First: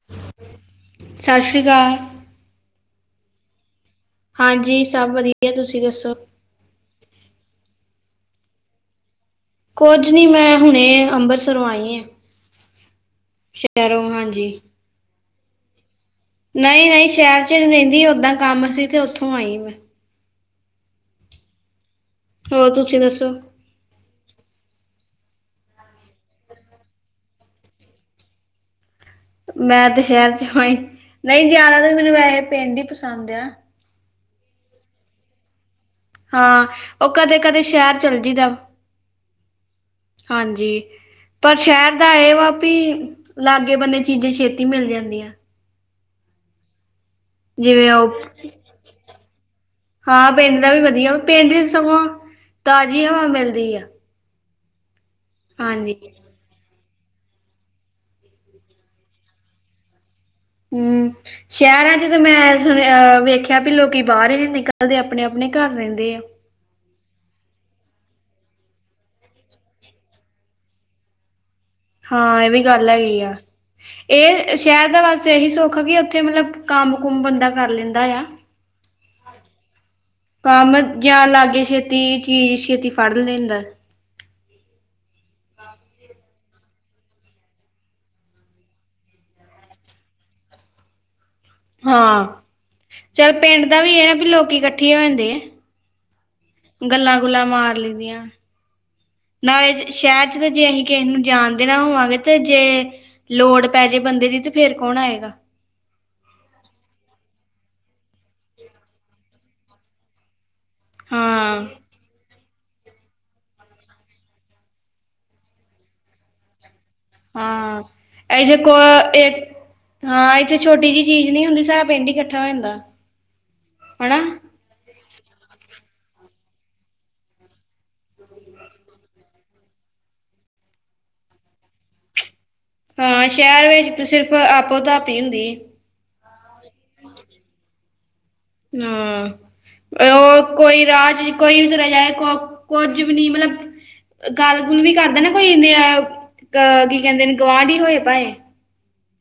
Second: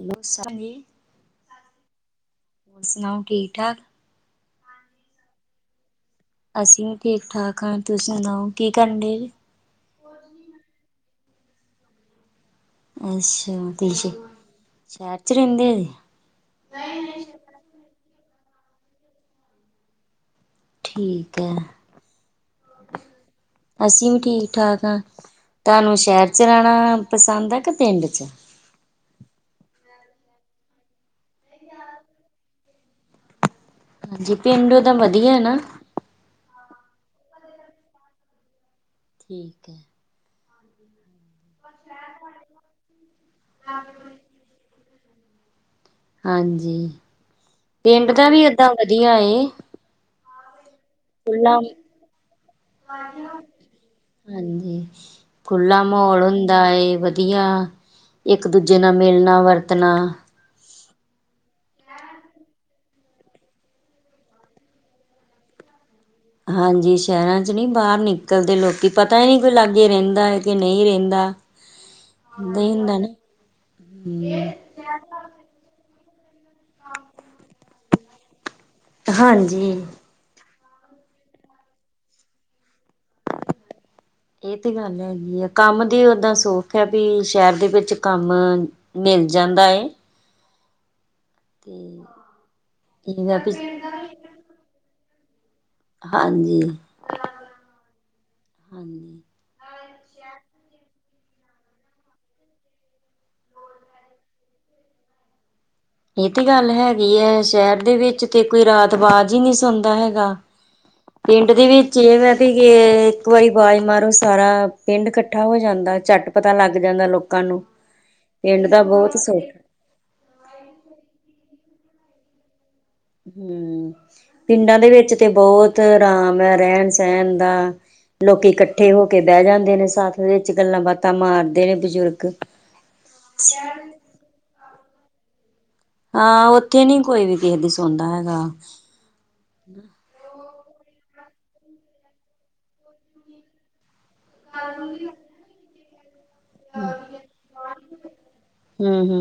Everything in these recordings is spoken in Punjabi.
ਹੈਲੋ [unintelligible] ਸਾਸ਼ੀ ਕਾਲ। ਸਨਾਓ ਠੀਕ ਠਾਕ ਹਾਂਜੀ ਸਭ ਵਦੀਆ, ਤੁਸੀ ਦਸੋ ਅਸੀ ਵੀ ਠੀਕ ਠਾਕ ਆਂ, ਤੁ ਸਨਾਓ ਕੀ ਕਰਨ ਡੇ ਜੇ ਕੋਝ ਨੀ ਮੈਂ ਹੁਣੇ ਅੰਮਬਸਰੋਂ ਆਈ ਆਂ, ਸ਼ੈਰੋਂ ਹਾਂਜੀ ਸ਼ੈਰ ਚ ਰੈਂਦੇ‌ ਐ। ਨਈ, ਨਈ ਸ਼ੈਰ ਚ ਨ ਰੇਂਦੀ, ਓਦਾਂ ਕੰਮ ਸੀ ਤੇ ਓਥੋਂ ਆਈ ਮੈਂ ਠੀਕ ਐ। ਹਾਂ, ਤੂਸੀ ਦਸੋ ਅਸੀ ਵੀ ਠੀਕ ਠਾਕ ਆਂ, ਤੋਆਨੂੰ ਸ਼ੈਰ ਚ ਰੈਣਾ ਪਸੰਦ ਆ ਕੇ ਪੇੰਡ ਚ ਮੈਂ ਤੇ ਸ਼ੈਰ ਚ ਆਈ, ਨਈ ਜਾਣਾ ਤੇ ਮੈਨੂੰ ਵੈਸੇ ਪਿੰਡ ਈ ਪਸੰਦ ਆ। ਹਾਂਜੀ, ਪੇਂਡੂ ਤਾ ਵਦੀਆ ਨਾ ਹਾਂ, ਓ ਕਦੇ, ਕਦੇ ਸ਼ੈਰ ਚੱਲ ਜੀਦਾ ਠੀਕ ਐ। ਹਾਂਜੀ। ਪਰ ਸ਼ੈਰ ਦਾ ਏ ਵਾ ਵੀ ਲਾਗੇ ਬੰਨੇ ਚੀਜ਼ਾਂ ਛੇਤੀ ਮਿਲ ਜਾਂਦੀਆਂ। ਹਾਂਜੀ, ਜਿਵੇਂ ਉਹ ਪੇਂਡ ਦਾ ਵੀ ਏਦਾਂ ਵਦੀਆ ਏ। ਹਾਂ ਪੇਂਡ ਦਾ ਵੀ ਵਦੀਆ, ਪੇਂਡ ਖੁੱਲਾ ਚ ਸਗੋਂ ਤਾਜ਼ੀ ਹਵਾ ਮੇਲਦੀ ਆ। ਹਾਂਜੀ, ਖੁੱਲਾ ਹਾਂਜੀ ਮੋਲ ਹੁੰਦਾ ਏ। ਵਦੀਆ, ਏਕ ਦੂਜੇ ਨਾਲ ਮਿਲਨਾ ਵਰਤਨਾ [inaudible] ਸ਼ੈਰਾਂ ਚ ਤਾਂ ਮੈਂ ਸੁਣੇਆ ਵੇਖਿਆ ਬੀ ਲੋਕੀ ਬਾਰ ਹੀ ਨੀ ਨਿਕਲਦੇ ਆਪਨੇ, ਆਪਨੇ ਘਰ ਰੈਂਦੇ ਐ। ਹਾਂਜੀ, ਸ਼ੈਰਾਂ ਚ ਨੀ ਬਾਰ ਨਿਕਲਦੇ ਲੋਕੀ, ਪਤਾ ਈ ਨੀ ਕੋਈ ਲਾਗੇ ਰੇਂਦਾ ਐ ਕ ਨਈ ਰੈਂਦਾ। ਹਾਂ ਇਹ ਵੀ ਗੱਲ ਹੈਗੀ ਆ, ਹਮ ਇਹ ਸ਼ਹਿਰ ਦਾ ਵਸ ਬ ਇਹੀ ਸੁੱਖ ਕਿ, ਉੱਥੇ ਮਤਲਬ ਕੰਮ ਕੁਮ ਬੰਦਾ ਕਰ ਲੈਂਦਾ ਆ। ਹਾਂਜੀ, ਕੰਮ ਜਾਂ ਲਾਗੇ ਛੇਤੀ ਚੀ ਛੇਤੀ ਫੜ ਲੇਂਦਾ ਏਹ ਤੇ ਗੱਲ ਹੈਗੀ ਐਂ, ਕੰਮ ਦੀ ਓਦਾਂ ਸੌਖ ਐ ਵੀ ਸ਼ੈਰ ਦੇ ਵੇਚ ਕੰਮ ਮੇਲ ਜਾਂਦਾ ਏ ਤੇ ਹਾਂ, ਚੱਲ ਪੇਂਡ ਦਾ ਵੀ ਏ ਆ ਵੀ ਲੋਕੀ ਕੱਠੇ ਹੋ ਜਾਂਦੇ ਆ। ਹਾਂਜੀ। ਗੱਲਾਂ, ਗੁੱਲਾਂ ਮਾਰ ਲਈਦੀਆਂ। ਹਾਂਜੀ। ਨਾਲੇ ਸ਼ੈਰ ਚ ਤੇ ਜੇ ਅਹੀ ਕੇਹੇ ਨੂੰ ਜਾਨਦੇ ਨਾ ਹੋਵਾਂਗੇ ਤੇ ਜੇ ਲੋੜ ਪੈ ਜੇ ਬੰਦੇ ਦੀ ਤੇ ਫੇਰ ਕੋਣ ਆਏਗਾ। ਇਹ ਤੇ ਗੱਲ ਹੈਗੀ ਹੈ, ਸ਼ਹਿਰ ਦੇ ਵਿੱਚ ਤੇ ਕੋਈ ਰਾਤ ਬਾਜ਼ ਹੀ ਨਹੀਂ ਸੁਣਦਾ ਹੈਗਾ। ਪਿੰਡ ਹਾਂ ਦੇ ਵਿੱਚ ਇਹ ਵੈ, ਇੱਕ ਵਾਰੀ ਆਵਾਜ਼ ਮਾਰੋ ਸਾਰਾ ਪਿੰਡ ਇਕੱਠਾ ਹੋ ਜਾਂਦਾ, ਝੱਟ ਪਤਾ ਲੱਗ ਜਾਂਦਾ ਲੋਕ ਲੋਕਾਂ ਨੂੰ ਹਾਂ ਐੇ ਪਿੰਡ ਕੋ ਦਾ ਬਹੁਤ ਇੱਕ ਸੌਖਾ, ਹਾਂ ਇੱਥੇ ਛੋਟੀ ਜਿਹੀ ਚੀਜ਼ ਨੀ ਹੁੰਦੀ ਸਾਰਾ ਪਿੰਡ ਹੀ ਇਕੱਠਾ ਹੋ ਜਾਂਦਾ। ਹੂੰ, ਹਨਾ ਪਿੰਡਾਂ ਦੇ ਵਿੱਚ ਤੇ ਬਹੁਤ ਆਰਾਮ ਹੈ, ਰਹਿਣ-ਸਹਿਣ ਦਾ। ਲੋਕੀ ਇਕੱਠੇ ਹੋ ਕੇ ਬਹਿ ਜਾਂਦੇ ਨੇ, ਸੱਥ ਵਿੱਚ ਗੱਲਾਂ ਬਾਤਾਂ ਮਾਰਦੇ ਨੇ ਬਜ਼ੁਰਗ ਹਾਂ ਸ਼ਹਿਰ ਵਿੱਚ ਤਾਂ ਸਿਰਫ਼ ਆਪੋ ਧਪ ਹੀ ਹੁੰਦੀ। ਹਾਂ ਉੱਥੇ ਨੀ ਕੋਈ ਵੀ ਕਿਸੇ ਦੀ ਸੁਣਦਾ ਹੈਗਾ। ਹਾਂ, ਉਹ ਕੋਈ ਰਾ ਚ ਕੋਈ ਵੀ ਤੁਰਿਆ ਜਾਏ, ਕੁੱਝ ਵੀ ਨੀ ਮਤਲਬ, ਗੱਲ ਗੁਲ ਵੀ ਕਰਦਾ ਨਾ ਕੋਈ, ਦੇ ਅਹ ਕੀ ਕਹਿੰਦੇ ਨੇ ਗਵਾਢ ਹੀ ਹੋਏ ਭਾਏਂ। ਹੂੰ-ਹੂੰ,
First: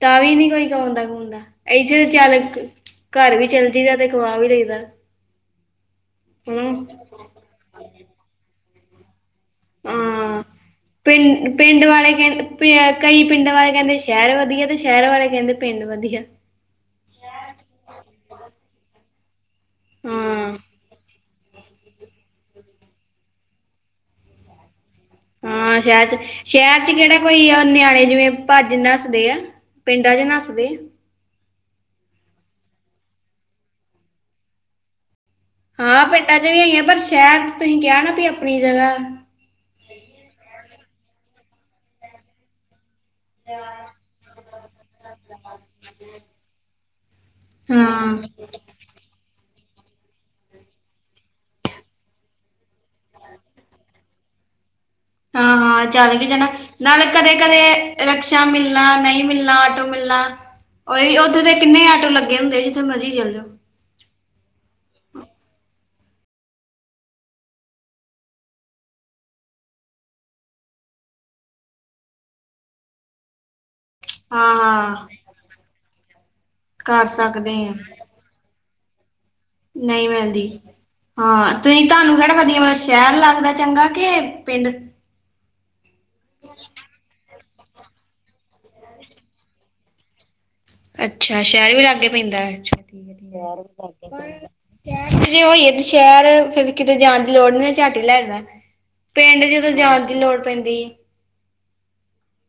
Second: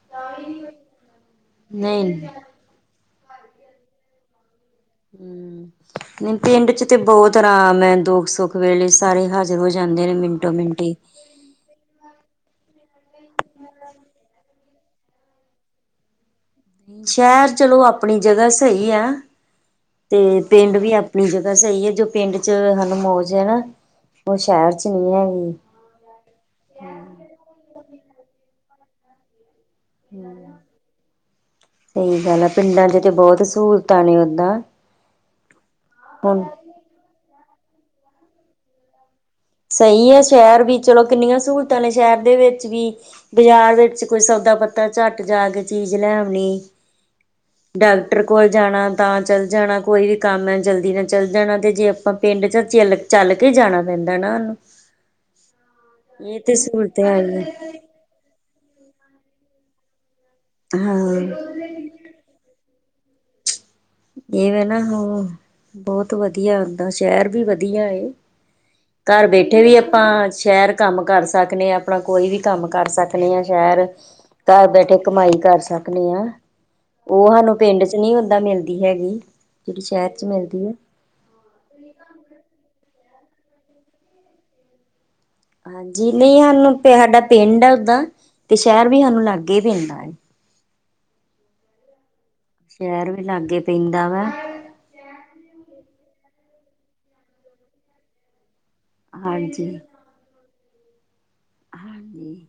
ਤਾਂ ਵੀ ਨੋ ਕੋਈ ਕਾਉਂਦਾ-ਕਾਉਂਦਾ ਇਥੇ ਨਹੀਂ ਚਾਲਕ, ਘਰ ਵੀ ਚੱਲਦੀ ਹੈ, ਤੇ ਕਮਾ ਵੀ ਲਗਦਾ। ਹੂੰ ਨਹੀਂ ਪਿੰਡ ਚ ਤੇ ਬਹੁਤ ਆਰਾਮ ਹੈ, ਦੁੱਖ-ਸੁੱਖ ਵੇਲੇ ਸਾਰੇ ਹਰ ਉਹ ਜਾਂਦੇ ਨੇ ਹਾਂ ਮਿੰਟੋ-ਮਿੰਟ ਹੀ, ਪਿੰਡ ਪਿੰਡ ਵਾਲੇ ਕਹਿੰਦੇ, ਪ ਕਈ ਪਿੰਡਾਂ ਵਾਲੇ ਕਹਿੰਦੇ ਸ਼ਹਿਰ ਵਧੀਆ ਤੇ ਸ਼ਹਿਰ ਵਾਲੇ ਕਹਿੰਦੇ ਪਿੰਡ ਵਧੀਆ। ਸ਼ਹਿਰ ਚਲੋ, ਆਪਣੀ ਜਗ੍ਹਾ ਸਹੀ ਹੈ। ਤੇ ਹਾਂ ਪਿੰਡ ਵੀ ਆਪਣੀ ਜਗ੍ਹਾ ਸਹੀ ਹੈ, ਜੋ ਪਿੰਡ ਚ ਸਾਨੂੰ ਮੌਜ ਹੈ। ਉਹ ਸ਼ਹਿਰ 'ਚ ਨਹੀਂ ਹੈਗੀ। ਹਾਂ ਸ਼ਹਿਰ ਚ ਸ਼ਹਿਰ ਚ ਕਿਹੜਾ ਭਈ ਨਿਆਣੇ ਜਿਵੇਂ, ਭੱਜ ਨੱਸਦੇ ਆ। ਪਿੰਡਾਂ ਚ ਨੱਸਦੇ ਆ। ਸਹੀ ਗੱਲ ਆ, ਪਿੰਡਾਂ ਚ ਤੇ ਬਹੁਤ ਸਹੂਲਤਾਂ ਨੇ ਓਦਾਂ, ਹਾਂ ਪਿੰਡਾਂ ਚ ਹੁਣ ਵੀ ਹੈਗੀਆਂ, ਪਰ ਸ਼ਹਿਰ ਤੁਸੀਂ ਕਿਹਾ ਨਾ ਆਪਣੀ ਜਗ੍ਹਾ। ਸਹੀ ਹੈ, ਸ਼ਹਿਰ ਵੀ ਚਲੋ ਕਿੰਨੀਆਂ ਸਹੂਲਤਾਂ ਨੇ ਸ਼ਹਿਰ ਦੇ ਵਿੱਚ ਵੀ ਬਾਜ਼ਾਰ ਵਿੱਚ ਕੋਈ ਸੌਦਾ ਪੱਤਾ ਝੱਟ ਜਾ ਕੇ ਚੀਜ਼ ਲੈ ਆਉਣੀ। ਹਾਂ, ਟਾਕਟਰ ਕੋਲ ਜਾਣਾ, ਤਾਂ ਚੱਲ ਜਾਣਾ ਕੋਈ ਵੀ ਕੰਮ ਹੈ, ਜਲਦੀ ਨਾਲ ਚੱਲ ਜਾਣਾ ਅਤੇ ਜੇ ਆਪਾਂ ਪਿੰਡ ਚੱਲੇ। ਚੱਲ ਕੇ ਜਾਣਾ ਪੈਂਦਾ ਨਾ ਉਹਨੂੰ ਹਾਂ-ਹਾਂ, ਚੱਲ ਕੇ ਇਹ ਜਾਣਾ ਤੇ ਸਹੂਲਤ ਨਾਲੇ ਕਦੇ ਹੈਗੀ ਕਦੇ। ਰਿਕਸ਼ਾ ਮਿਲਣਾ, ਨਹੀਂ ਮਿਲਣਾ, ਆਟੋ ਮਿਲਣਾ, ਉਹ ਵੀ ਹਾਂ ਉੱਦੋਂ ਦੇ। ਕਿੰਨੇ ਆਟੋ ਲੱਗੇ ਹੁੰਦੇ, ਜਿੱਥੇ ਮਰਜ਼ੀ ਚੱਲ ਜਾਓ। ਇਵੇ ਨਾ, ਹਾਂ ਬਹੁਤ ਵਧੀਆ ਹੂੰਦਾ, ਸ਼ਹਿਰ ਵੀ ਵਧੀਆ। ਘਰ ਬੈਠੇ ਵੀ ਆਪਾਂ ਸ਼ਹਿਰ ਕੰਮ ਕਰ ਸਕਦੇ ਹਾਂ, ਆਪਣਾ ਕੋਈ ਵੀ ਕੰਮ ਕਰ ਸਕ। ਪੱਖਲੀਆਂ, ਸ਼ਹਿਰ। ਹਾਂ ਘਰ ਬੈਠੇ ਹਾਂ ਕਮਾਈ ਕਰ ਸਕਦੇ ਹਾਂ, ਕਰ ਉਹ ਸਾਨੂੰ ਸਕਦੇ ਆ ਪਿੰਡ 'ਚ ਨਹੀਂ, ਓਦਾਂ ਮਿਲਦਾ। ਹੈਗੀ। ਨਹੀਂ ਮਿਲਦੀ। ਆ ਹਾਂ, ਤੁਸੀਂ ਤੁਹਾਨੂੰ ਕਿਹੜਾ ਵਧੀਆ ਲਗਦਾ? ਮਤਲਬ ਸ਼ਹਿਰ ਚੰਗਾ ਕਿ ਪਿੰਡ। ਹਾਂਜੀ ਨਹੀਂ, ਸਾਨੂੰ ਸਾਡਾ ਪਿੰਡ ਹੈ, ਓਦਾਂ ਤੇ ਸ਼ਹਿਰ ਵੀ ਸਾਨੂੰ ਲਾਗੇ ਹੀ ਪੈਂਦਾ ਹੈ। ਅੱਛਾ, ਸ਼ਹਿਰ ਵੀ ਲਾਗੇ ਪੈਂਦਾ ਅੱਛਾ ਸ਼ਹਿਰ ਵੀ ਲਾਗੇ ਪੈਂਦਾ ਵਾ ਸ਼ਹਿਰ 'ਚ ਜੇ ਹੋਈ ਹੈ, ਤੇ ਸ਼ਹਿਰ ਫੇਰ ਕਿਤੇ ਜਾਣ ਦੀ ਲੋੜ ਨੀ ਝਾਟੀ ਹੀ ਲੈਣ ਦਾ। ਪਿੰਡ ਜਦੋਂ ਜਾਂਚ ਦੀ ਲੋੜ ਪੈਂਦੀ ਹੈ। ਹਾਂਜੀ-ਹਾਂਜੀ।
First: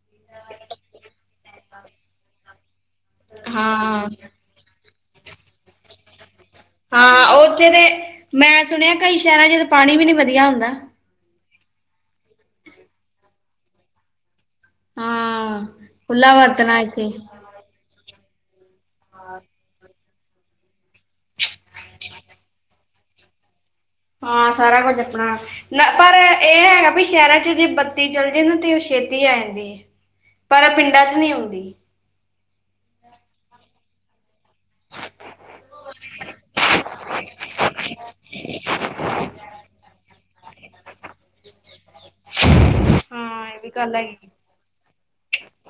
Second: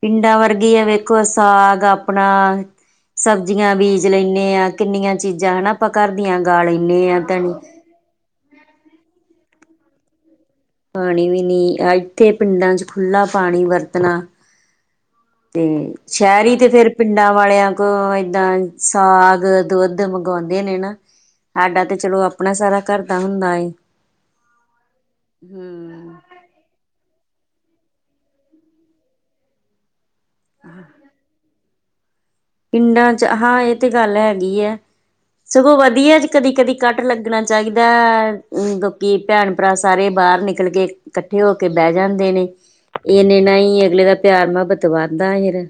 ਪਿੰਡਾਂ ਵਰਗੀ ਆ ਵੇਖੋ, ਸਾਗ ਆਪਣਾ ਸਬਜ਼ੀਆਂ ਬੀਜ ਹਾਂ ਲੈਂਦੇ ਹਾਂ, ਕਿੰਨੀਆਂ ਚੀਜ਼ਾਂ ਹਨਾ, ਆਪਾਂ ਘਰ ਦੀਆਂ ਗਾ ਲੈਂਦੇ ਹਾਂ ਤਣੀ ਉੱਥੇ ਤੇ ਮੈਂ ਸੁਣਿਆ ਕਈ ਸ਼ਹਿਰਾਂ ਚ ਤਾਂ ਪਾਣੀ ਵੀ ਨੀ ਵਧੀਆ ਹੁੰਦਾ। ਪਾਣੀ ਵੀ ਨਹੀਂ ਇੱਥੇ ਪਿੰਡਾਂ ਚ ਖੁੱਲ੍ਹਾ ਪਾਣੀ ਵਰਤਣਾ, ਤੇ ਹਾਂ ਖੁੱਲਾ ਸ਼ਹਿਰੀ ਤੇ ਵਰਤਣਾ ਫੇਰ ਇੱਥੇ ਪਿੰਡਾਂ ਵਾਲਿਆਂ ਕੋਲ ਏਦਾਂ ਸਾਗ ਦੁੱਧ ਤੇ ਮੰਗਵਾਂਦੇ ਨੇ ਨਾ, ਸਾਡਾ ਤੇ ਚਲੋ ਆਪਨਾ ਸਾਰਾ ਘਰ ਦਾ ਹੁੰਦਾ ਏ। ਹਾ ਸਾਰਾ ਕੁੱਝ ਆਪਣਾ। ਨਾ ਪਰ। ਹਮ ਇਹ ਹੈਗਾ ਬੀ ਸ਼ੇਰਾਂ ਚ ਜੇ ਬੱਤੀ ਚੱਲ ਜੇ ਨਾ ਤੇ ਉਹ ਛੇਤੀ ਆ ਜਾਂਦੀ। ਪਰ ਪਿੰਡਾਂ ਚ ਨਈ ਆਉਂਦੀ। ਪਿੰਡਾਂ ਚ ਹਾ ਇਹ ਤੇ ਗੱਲ ਹੈਗੀ ਐ। ਸਗੋਂ ਵਧੀਆ ਜੇ ਕਦੀ-ਕਦੀ ਕੱਟ ਲੱਗਣਾ ਚਾਹੀਦਾ। ਗੋਕੀ ਭੈਣ ਭਰਾ ਸਾਰੇ ਬਾਰ ਨਿਕਲ ਕੇ ਕੱਠੇ ਹੋ ਕੇ ਬੇਹ ਜਾਂਦੇ ਨੇ। ਇਨੇ ਹਾਂ ਨਾ ਇਹ ਵੀ ਈ ਗੱਲ ਅਗਲੇ ਦਾ ਪਿਆਰ-ਮੁਹਬਤ ਵਧਦਾ ਫਿਰ।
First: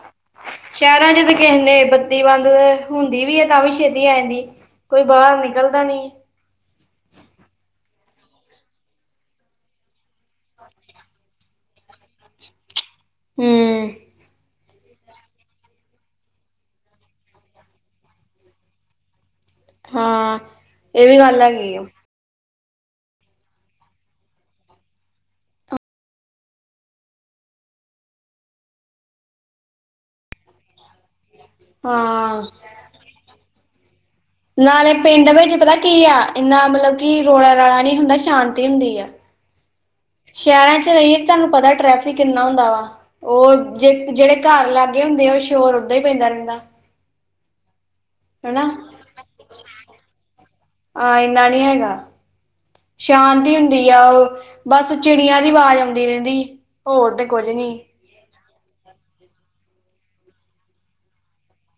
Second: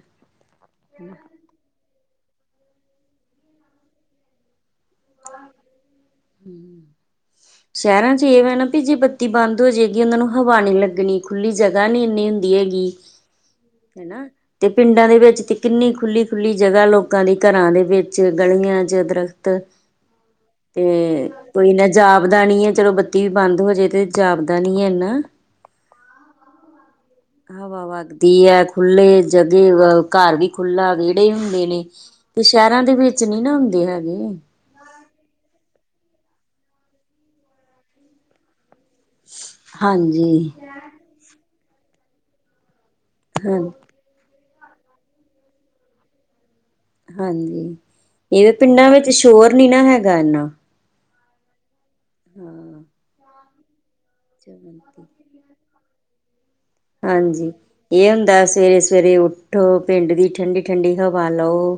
ਸ਼ੈਰਾਂ ਚ ਤੇ ਕੇਹੰਦੇ ਬੱਤੀ ਬੰਦ ਹੁੰਦੀ ਵੀ ਐ ਤਾ ਵੀ ਛੇਤੀ ਆ ਜਾਂਦੀ। ਕੋਈ ਬਾਰ ਨਿਕਲਦਾ ਨੀ। ਹੁੰ। ਸ਼ੈਰਾਂ ਚ ਇਹ ਵ ਨਾ ਬੀ ਜੇ ਬੱਤੀ ਬੰਦ ਹੋ ਜੇਗੀ ਉਹਨਾਂ ਨੂੰ ਹਵਾ ਨੀ ਲੱਗਨੀ। ਖੁੱਲ੍ਹੀ ਜਗ੍ਹਾ ਨੀ ਇੰਨੀ ਹੁੰਦੀ ਹੈਗੀ। ਹੂੰ ਹੇਨਾ। ਤੇ ਪਿੰਡਾਂ ਦੇ ਵਿੱਚ ਤੇ ਕਿੰਨੀ ਖੁੱਲੀ-ਖੁੱਲੀ ਜਗਾ ਲੋਕਾਂ ਦੀ ਘਰਾਂ ਦੇ ਵਿੱਚ ਗਲੀਆਂ ਚ ਦਰਖਤ ਹਾਂ। ਇਹ ਵੀ ਤੇ ਗੱਲ ਕੋਈ ਹੈਗੀ ਆ ਏਨਾ ਜਾਪਦਾ ਨੀ ਐ ਚਲੋ ਬੱਤੀ ਵੀ ਬੰਦ ਹੋ ਜੇ ਤੇ ਜਾਪਦਾ ਨੀ ਏਨਾ। ਹਵਾ ਵੱਗਦੀ ਐ। ਖੁੱਲੇ ਜਗ਼੍ਹੇ ਵ ਘਰ ਵੀ ਖੁਾਲਾ ਵੇ ੜੇ ਹੁੰਦੇ ਨੇ। ਹਾਂ। ਤੇ ਸ਼ੈਰਾਂ ਦੇ ਵਿੱਚ ਨੀ ਨਾ ਹੁੰਦੇ ਹੈਗੇ। ਨਾਲੇ ਪਿੰਡ ਵਿੱਚ ਪਤਾ ਕੀ ਆ, ਇੰਨਾ ਮਤਲਬ ਕਿ ਰੌਲਾ ਰਾਲਾ ਨੀ ਹੁੰਦਾ। ਸ਼ਾਂਤੀ ਹੁੰਦੀ ਆ। ਹਾਂਜੀ ਸ਼ੈਰਾਂ ਚ ਰਹੀਏ, ਤੁਹਾਨੂੰ ਪਤਾ ਟ੍ਰੈਫਿਕ ਕਿੰਨਾ ਹੁੰਦਾ ਵਾ। ਹਾਂ ਉਹ ਜੇ ਜਿਹੜੇ ਘਰ ਲਾਗੇ ਹੁੰਦੇ ਆ ਉਹ ਸ਼ੋਰ ਓਦਾਂ ਹੀ ਪੈਂਦਾ ਰਹਿੰਦਾ। ਹਾਂਜੀ, ਇਹਦੇ ਹਨਾ। ਪਿੰਡਾਂ ਵਿੱਚ ਸ਼ੋਰ ਨੀ ਨਾ ਹੈਗਾ ਏਨਾ। ਆਂ ਇੰਨਾ ਨੀ ਹੈਗਾ। ਸ਼ਾਂਤੀ ਹੁੰਦੀ ਆ ਉਹ। ਬਸ ਚਿੜੀਆਂ ਦੀ ਵਾਜ਼ ਆਉਂਦੀ ਰਹਿੰਦੀ। ਹੋਰ ਤੇ ਕੁੱਝ ਹਾਂਜੀ। ਨੀ ਏਹ ਹੁੰਦਾ ਸਵੇਰੇ-ਸਵੇਰੇ ਉਠੋ, ਪਿੰਡ ਦੀ ਠੰਡੀ-ਠੰਡੀ ਹਵਾ ਲਓ।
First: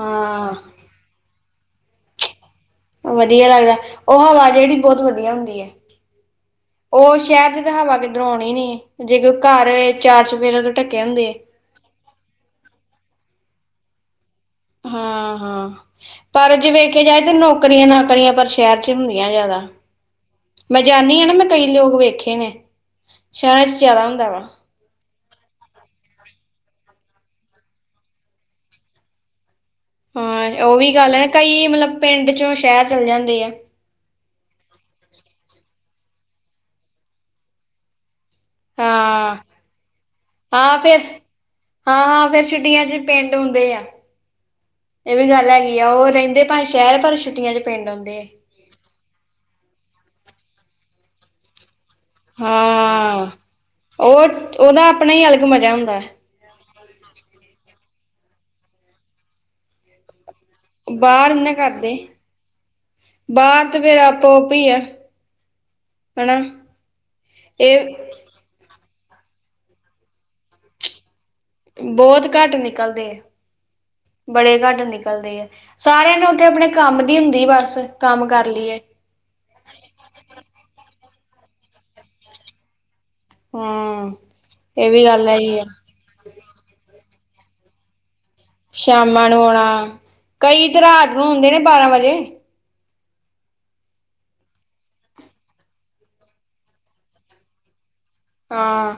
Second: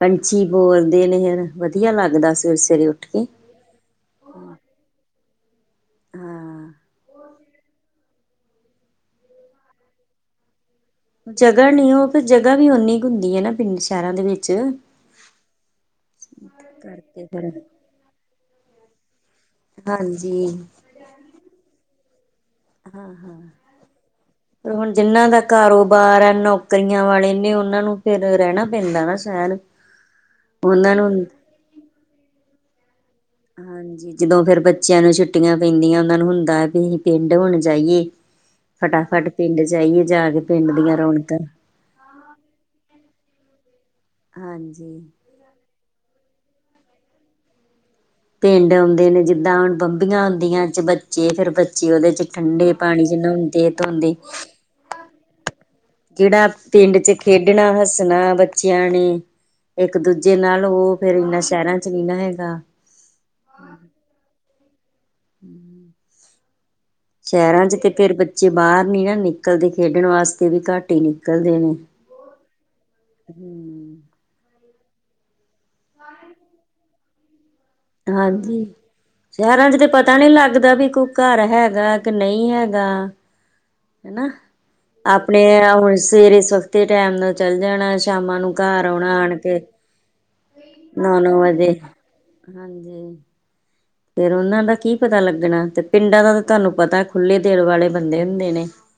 ਪੰਛੀ ਬੋਲਦੇ ਨੇ ਹੇਨਾ ਵਧੀਆ ਲੱਗਦਾ ਸਵੇਰੇ-ਸਵੇਰੇ। ਵਧੀਆ ਲੱਗਦਾ। ਉਹ ਹਵਾ ਜਿਹੜੀ ਬੋਤ ਵਧੀਆ ਹੁੰਦੀ ਐ। ਹਾਂ। ਉਹ ਸ਼ੈਰ ਚ ਤੇ ਹਵਾ ਕਿੱਧਰੋ ਆਉਣੀ ਨੀ। ਜੇਗ ਘਰ ਏਹ ਚਾਰ ਚਪੇਰਾਂ ਤੋਂ ਢੱਕੇ ਹੁੰਦੇ। ਜਗ੍ਹਾ ਨੀ ਉਹ ਫੇਰ ਜਗ੍ਹਾ ਵੀ ਉਨੀ ਕੁ ਹੁੰਦੀ ਐ ਨਾ ਪਿੰਡ ਸ਼ੈਰਾਂ ਦੇ ਵਿੱਚ ਹਾਂ-ਹਾਂ। ਪਰ ਜੇ ਵੇਖਿਆ ਜਾਏ ਕਰਕੇ ਤਾਂ ਫਿਰ ਨੌਕਰੀਆਂ ਨਾਕਰੀਆਂ ਪਰ ਸ਼ੈਰ ਚ ਹੁੰਦੀਆਂ ਜ਼ਾਦਾ। ਹਾਂਜੀ। ਮੈਂ ਜਾਂਨੀ ਆਂ ਨਾ, ਮੈਂ ਕਈ ਲੋਕ ਵੇਖੇ ਨੇ। ਹਾਂ-ਹਾਂ। ਸ਼ਹਿਰਾਂ ਚ ਜ਼ਿਆਦਾ ਹੁੰਦਾ ਵਾ ਪਰ ਹੁਣ ਜਿਹਨਾਂ ਦਾ ਕਾਰੋਬਾਰ ਹੈ, ਨੌਕਰੀਆਂ ਵਾਲੇ ਨੇ, ਉਹਨਾਂ ਨੂੰ ਫਿਰ ਰਹਿਣਾ ਪੈਂਦਾ ਨਾ ਸ਼ਹਿਰ। ਹਾਂ, ਉਹ ਵੀ ਉਹਨਾਂ ਨੂੰ ਗੱਲ ਹੈ ਨਾ ਕਈ ਮਤਲਬ ਪਿੰਡ ਚੋਂ ਸ਼ਹਿਰ ਚੱਲ ਜਾਂਦੇ ਆ। ਹਾਂਜੀ। ਜਦੋਂ ਫਿਰ ਬੱਚਿਆਂ ਨੂੰ ਛੁੱਟੀਆਂ ਪੈਂਦੀਆਂ, ਉਹਨਾਂ ਨੂੰ ਹੁੰਦਾ ਵੀ ਅਸੀਂ ਪਿੰਡ ਹੁਣ ਜਾਈਏ। ਫਟਾਫਟ ਹਾਂ ਪਿੰਡ ਚ' ਜਾਈਏ ਜਾ ਕੇ ਪਿੰਡ ਦੀਆਂ ਰੌਣਕਾਂ ਹਾਂ- ਹਾਂ ਫੇਰ ਛੁੱਟੀਆਂ ਚ' ਪਿੰਡ ਹੁੰਦੇ ਆ। ਹਾਂਜੀ। ਇਹ ਵੀ ਗੱਲ ਹੈਗੀ ਉਹ ਰਹਿੰਦੇ ਭਾਵੇ ਸ਼ਹਿਰ ਪਰ ਛੁੱਟੀਆ ਚ' ਪਿੰਡ ਆਉਂਦੇ ਆ। ਪਿੰਡ ਆਉਦੇ ਨੇ ਜਿੱਦਾਂ ਹੁਣ ਬੰਬੀਆਂ ਹੁੰਦੀਆਂ 'ਚ ਬੱਚੇ, ਫੇਰ ਬੱਚੇ ਉਹਦੇ ਚ' ਠੰਡੇ ਪਾਣੀ ਚ' ਹਾਂ। ਨੌਦੇ- ਧੋਂਦੇ। ਉਹ ਉਹਦਾ ਆਪਣਾ ਹੀ ਅਲੱਗ ਮਜ਼ਾ ਹੁੰਦਾ। ਕਿਹੜਾ ਪਿੰਡ ਚ' ਖੇਡਣਾ, ਹੱਸਣਾ ਬੱਚਿਆਂ ਨੇ ਇੱਕ ਦੂਜੇ ਨਾਲ ਉਹ ਫੇਰ ਬਾਹਰ ਇਨਾ ਸ਼ੈਰਾਂ ਚ ਨਈ ਨਾ ਹੈਗਾ। ਬਾਰ ਤੇ ਫੇਰ ਆਪੋ ਆਪ ਈ ਆ। ਹੁੰ। ਹੇਨਾ। ਸ਼ੈਰਾਂ ਚ ਤੇ ਫੇਰ ਬੱਚੇ ਬਾਰ ਨੀ ਨਾ ਨਿਕਲਦੇ ਖੇਡਣ ਵਾਸਤੇ ਵੀ ਘੱਟ ਈ ਨਿਕ ਬੋਤ ਘੱਟ ਨਿਕਲਦੇ ਆ। ਹੂੰ ਬੜੇ ਘੱਟ ਨਿਕਲਦੇ ਆ, ਸਾਰਿਆਂ ਨੂੰ ਉੱਥੇ ਆਪਨੇ ਕੰਮ ਦੀ ਹੁੰਦੀ ਬਸ। ਕੰਮ ਕਰ ਹਾਂਜੀ। ਲਈਏ। ਸ਼ਹਿਰਾਂ ਚ' ਤੇ ਪਤਾ ਨੀ ਲੱਗਦਾ ਵੀ ਕੋਈ ਘਰ ਹੈਗਾ ਕਿ ਨਹੀਂ ਹੈਗਾ। ਹੂੰ ਹਨਾ। ਇਹ ਵੀ ਗੱਲ ਆਪਣੇ ਹੈਗੀ ਆ ਹੁਣ ਸਵੇਰੇ ਸਵਖਤੀ ਟੈਮ ਦਾ ਚੱਲ ਜਾਣਾ। ਸ਼ਾਮਾਂ ਨੂੰ ਘਰ ਆਉਣਾ ਸ਼ਾਮਾਂ ਆਣ ਨੂੰ ਕੇ, ਆਉਣਾ। ਕਈ ਤੇ ਰਾਤ ਨੌ- ਨੂੰ ਨੌ ਹੁੰਦੇ ਨੇ ਵਜੇ। ਬਾਰਾਂ ਵਜੇ। ਹਾਂਜੀ। ਫਿਰ ਉਹਨਾਂ ਦਾ ਕੀ ਪਤਾ ਲੱਗਣਾ, ਤੇ ਪਿੰਡਾਂ ਦਾ ਤਾਂ ਤੁਹਾਨੂੰ ਪਤਾ ਖੁੱਲੇ ਦਿਲ ਵਾਲੇ ਬੰਦੇ ਹੁੰਦੇ ਨੇ। ਹਾਂ।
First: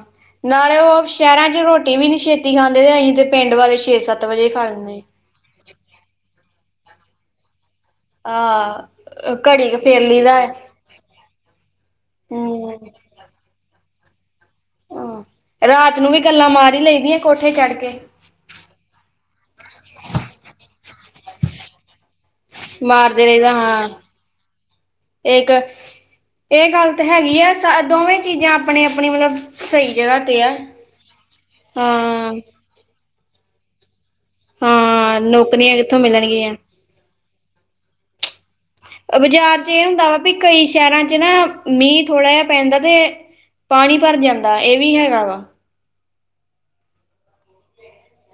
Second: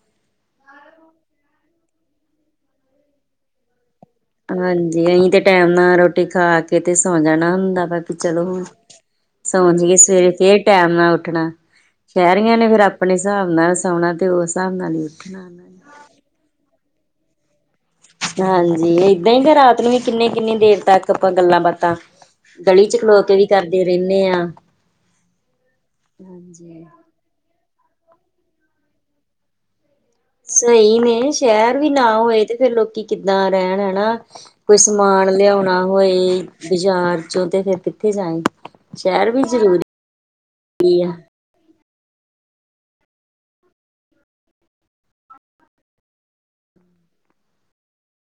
ਨਾਲੇ ਉਹ ਸ਼ਹਿਰਾਂ ਚ' ਰੋਟੀ ਵੀ ਨੀ ਛੇਤੀ ਖਾਂਦੇ ਤੇ ਅਸੀਂ ਤੇ ਪਿੰਡ ਵਾਲੇ ਛੇ- ਸੱਤ ਵਜੇ ਖਾ ਲੈਂਦੇ। ਹਾਂਜੀ। ਅਸੀਂ ਤੇ ਟੈਮ ਨਾਲ ਰੋਟੀ ਖਾ ਕੇ ਤੇ ਸੌ ਜਾਣਾ ਹੁੰਦਾ ਵਾ। ਚਲੋ ਹੁਣ, ਆਹ ਘੜੀ ਸੌ ਕੁ ਜਈਏ ਫੇਰ ਲਈ ਸਵੇਰੇ ਦਾ ਫ ਟੈਮ ਨਾਲ ਉੱਠਣਾ। ਸ਼ਹਿਰੀਆਂ ਨੇ ਹੂੰ ਫੇਰ ਆਪਣੇ ਹਿਸਾਬ ਨਾਲ ਸੌਣਾ ਤੇ ਉਸ ਹਿਸਾਬ ਨਾਲ ਹੀ ਉਠਣਾ। ਹਾਂ। ਰਾਤ ਨੂੰ ਵੀ ਗੱਲਾਂ ਮਾਰੀ ਲਈ ਦੀਆਂ ਕੋਠੇ ਚੜ੍ਹ ਕੇ। ਹਾਂਜੀ ਏਦਾਂ ਈ ਤੇ ਰਾਤ ਨੂੰ ਕਿੰਨੇ ਕਿੰਨੀ ਦੇਰ ਤੱਕ ਆਪਾਂ ਗੱਲਾਂ ਬਾਤਾਂ ਗਲੀ ਚ ਖਲੋ ਮਾਰਦੇ ਕੇ ਵੀ ਰਹੀਦਾ ਕਰਦੇ ਹਾਂ। ਰਹਿੰਨੇ ਆਂ। ਇੱਕ ਇਹ ਗੱਲ ਹੈਗੀ ਐ ਸ ਦੋਵੇਂ ਚੀਜ਼ਾਂ ਆਪਣੇ ਆਪਣੀ ਮਤਲਬ ਸਈ ਜਗ੍ਹਾ ਤੇ ਆ। ਸਹੀ ਨੇ ਸ਼ਹਿਰ ਵੀ ਨਾ ਹਾਂ ਹੋਏ ਤੇ ਫੇਰ ਲੋਕੀ ਕਿੱਦਾਂ ਰਹਿਣ ਹੈਨਾ। ਕੋਈ ਹਾਂ ਸਮਾਨ ਨੌਕਰੀਆਂ ਲਿਆਔਨਾ ਕਿੱਥੋਂ ਹੋਏ ਮਿਲਣਗੀਆਂ। ਬਾਜ਼ਾਰ ਚੋਂ ਤੇ ਫੇਰ ਕਿੱਥੇ ਜਾਏ। ਸ਼ਹਿਰ ਵੀ ਬਾਜ਼ਾਰ ਚ ਏ ਜ਼ਰੂਰੀ ਹੁੰਦਾ ਵਾ ਵੀ ਕਈ ਸ਼ਹਿਰਾਂ ਆ ਚ ਨਾ ਮੀਂਹ ਥੋੜਾ ਜੇਆ ਪੈਂਦਾ ਤੇ ਪਾਨੀ ਭਰ ਜਾਂਦਾ ਏ ਵੀ ਹੈਗਾ ਵਾ।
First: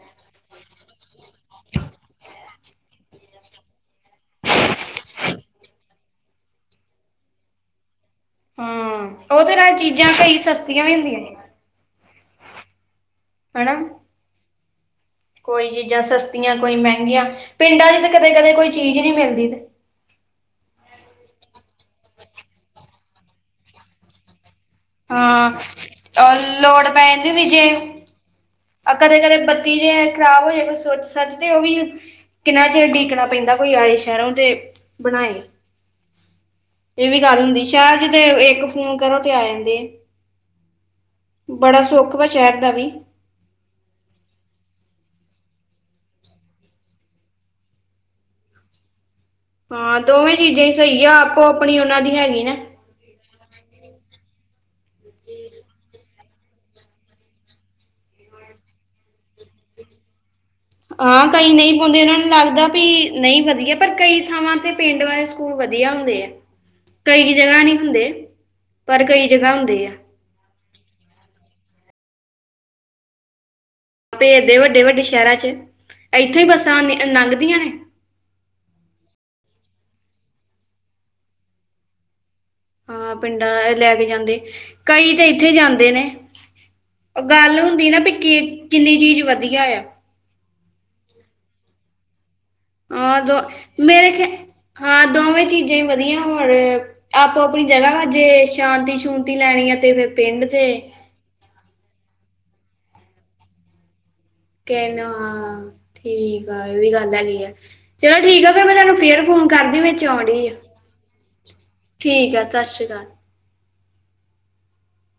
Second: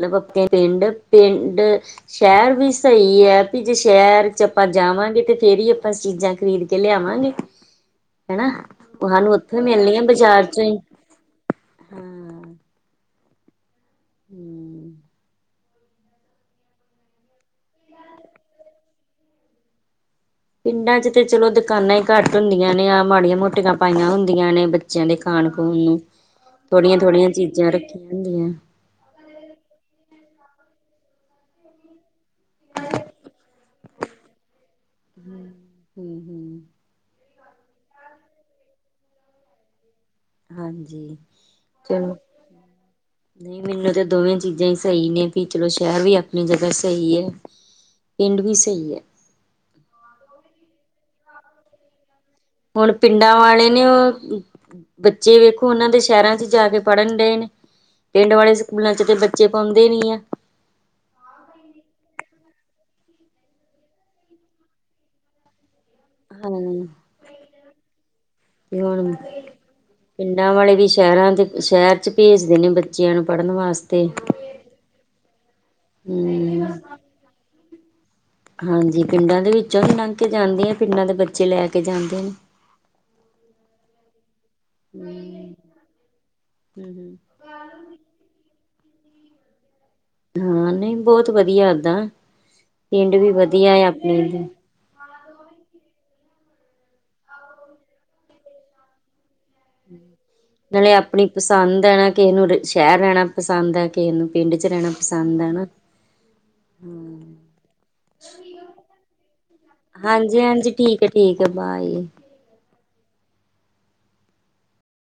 ਮਤਲਬ ਆਪਨੇ ਪਿੰਡ ਪਿੰਡ ਸ਼ਹਿਰ ਵੀ ਸਹੀ ਐ। ਜੇ ਸ਼ਹਿਰ ਚ ਆਪਾਂ ਜਾਵਾਂਗੇ ਤੇ ਫੇਰ ਈ ਆਪਾਂ ਚੀਜ਼ਾਂ ਖ਼ਰੀਦ ਕੇ ਲਿਆਵਾਂਗੇ। ਹਨਾ। ਉਹ ਸਾਨੂੰ ਹੂੰ ਔਧਰ ਉੱਥੇ ਏ ਮਿਲਣੀਆਂ ਚੀਜ਼ਾਂ ਕਈ ਬਾਜ਼ਾਰ ਚੋਂ ਹੀ ਸਸਤੀਆਂ ਵੀ ਹੁੰਦੀਆਂ ਨੇ। ਹਾਂ ਹੈਨਾ। ਹੂੰ। ਕੋਈ ਚੀਜ਼ਾਂ ਸਸਤੀਆਂ, ਕਈ ਮਹਿੰਗੀਆਂ, ਪਿੰਡਾਂ 'ਚ ਤਾਂ ਕਦੇ- ਕਦੇ ਕੋਈ ਚੀਜ਼ ਨਹੀ ਮਿਲਦੀ। ਪਿੰਡਾਂ ਚ ਤੇ ਚਲੋ ਦੁਕਾਨਾਂ ਹੀ ਘੱਟ ਹੁੰਦੀਆਂ ਨੇ ਆ ਮਾੜੀਆਂ ਮੋਟੀਆਂ ਪਾਈਆਂ ਹੁੰਦੀਆਂ ਨੇ। ਬੱਚਿਆਂ ਦੇ ਖਾੜ ਹਾਂ ਖੂਨ ਨੂੰ ਔਰ ਲੋੜ ਥੋੜੀਆਂ ਪੈ ਜਾਂਦੀ ਥੋੜੀਆਂ ਹੁੰਦੀ ਜੇ ਚੀਜ਼ਾਂ ਰੱਖੀਆਂ ਹੁੰਦੀਆਂ। ਕਦੇ -ਕਦੇ ਬੱਤੀ ਜੇ ਖਰਾਬ ਹੋ ਜਾਵੇ, ਸੁਚ ਸੱਚ ਤੇ ਉਹਵੀ। ਕਿੰਨਾ ਚਿਰ ਡੀਕਨਾ ਪੈਂਦਾ ਕੋਈ ਆਏ ਸ਼ਹਿਰੋਂ ਤੇ ਬਣਾਏ ਹੂੰ-ਹੂੰ। ਇਹ ਵੀ ਗੱਲ ਹੁੰਦੀ ਸ਼ਹਿਰ ਚ ਤੇ ਏਕ ਫੋਨ ਕਰੋ ਤੇ ਆ ਜਾਂਦੇ ਅ ਹਾਂਜੀ, ਬੜਾ ਸੋਖ ਵਾ ਸ਼ਹਿਰ ਦਾ ਵੀ ਨਹੀਂ ਮੈਨੂੰ ਤਾਂ ਦੋਵੇਂ ਚੀਜ਼ਾਂ ਹੀ ਸਹੀ ਨੇ ਵੀ ਚਲੋ ਸ਼ਹਿਰ ਵੀ ਆਪਣੀ ਜਗਾ ਸਹੀ ਏਹ ਪਿੰਡ ਵੀ ਸਹੀ ਹੈ ਹਾਂ ਦੋਵੇਂ ਚੀਜ਼ਾਂ ਹੀ ਸਹੀ ਆ ਆਪੋ ਆਪਣੀ ਉਹਨਾਂ ਦੀ ਹੈਗੀ ਨਾ ਹੁਣ ਪਿੰਡਾਂ ਵਾਲੇ ਨੇ ਉਹ ਬੱਚੇ ਵੇਖੋ ਉਹਨਾਂ ਦੇ ਸ਼ਹਿਰਾਂ ਚ ਜਾ ਕੇ ਪੜ੍ਹਨ ਡਏ ਨੇ ਪਿੰਡ ਵਾਲੇ ਸਕੂਲਾਂ ਚ ਤੇ ਬੱਚੇ ਪਾਉਂਦੇ ਨੀ ਹੈ ਹਾਂ ਕਈ ਨਹੀਂ ਪਾਉਂਦੇ ਏਹਨਾਂ ਨੂੰ ਲੱਗਦਾ ਵੀ ਨਹੀਂ ਵਧੀਆ ਪਰ ਕਈ ਥਾਵਾਂ ਤੇ ਪਿੰਡ ਵਾ ਸਕੂਲ ਵਧੀਆ ਹੁੰਦੇ ਏ ਹਾਂ ਕਈ ਜਗਾ ਨਹੀ ਹੁੰਦੇ ਤੇ ਪਰ ਹੁਣ ਕਈ ਜਗਾ ਹੁੰਦੇ ਆ ਪਿੰਡਾਂ ਵਾਲੇ ਵੀ ਸ਼ਹਿਰਾਂ ਦੇ ਸ਼ਹਿਰ ਭੇਜਦੇ ਨੇ ਬੱਚਿਆਂ ਨੂੰ ਪੜਨ ਵਾਸਤੇ ਭੇਜਦੇ ਵੱਡੇ ਵੱਡੇ ਸ਼ਹਿਰਾਂ ਚ ਇੱਥੋਂ ਹੀ ਹੂੰ। ਬੱਸਾਂ ਆਨ ਲੰਘਦੀਆਂ ਨੇ ਹਾਂਜੀ ਪਿੰਡਾਂ ਦੇ ਵਿਚੋਂ ਵੀ ਲੰਘ ਕੇ ਜਾਂਦੀਐਂ ਪਿੰਡਾਂ ਦੇ ਬੱਚੇ ਲੈ ਕੇ ਜਾਂਦੇ ਨੇ ਹਾਂ, ਪਿੰਡਾਂ ਲੈ ਕੇ ਜਾਂਦੇ, ਕਈ ਹੂੰ ਤਾਂ ਇੱਥੇ ਜਾਂਦੇ ਨੇ। ਹੂੰ, ਹੂੰ। ਗੱਲ ਹੁੰਦੀ ਨਾ ਵੀ ਕਿੰਨੀ ਚੀਜ਼ ਵਧੀਆ ਐ। ਹਾਂ ਨਹੀਂ ਬੋੱਤ ਵਧੀਆ ਏਦਾਂ ਪਿੰਡ ਹਾਂ ਵੀ ਦੋ ਵਧੀਆ ਐ ਮੇਰੇ ਖਿਆ ਆਪਨੇ। ਹਾਂ ਦੋਵੇਂ ਚੀਜ਼ਾਂ ਈ ਵਧੀਆ ਔਰ ਆਪੋ ਆਪਨੀ ਜਗ੍ਹਾ ਵਾ, ਜੇ ਸ਼ਾਂਤੀ ਸੂਂਤੀ ਲੈਨੀ ਆ। ਤੇ ਫਿਰ ਪਿੰਡ ਤੇ ਨਾਲੇ ਆਪਨੀ ਪਸੰਦ ਐ ਨਾ ਕਿ ਨੂੰ ਸ਼ਹਿਰ ਰਇਨਾ। ਪਸੰਦ ਐ ਕੇਨੂੰ ਪਿੰਡ ਚ ਰਹਿਣਾ ਤਿੰਨ ਪਸੰਦ ਆ ਨਾ, ਹਾਂ ਠੀਕ ਆ ਇਹ ਵੀ ਗੱਲ ਹੁੰ। ਹੈਗੀ ਆ ਚਲੋ ਠੀਕ ਆ ਫੇਰ ਮੈਂ ਤਾਹਨੂੰ ਫੇਰ ਫੋਨ ਕਾਰਦੀ ਵਿੱਚ ਆਉਣ ਹਾਂਜੀ ਡੀ ਆ ਹਾਂਜੀ ਠੀਕ ਹੈ ਠੀਕ ਹੈ ਬਾਏ। ਠੀਕ ਆ ਸਤਿ ਸ੍ਰੀ ਅਕਾਲ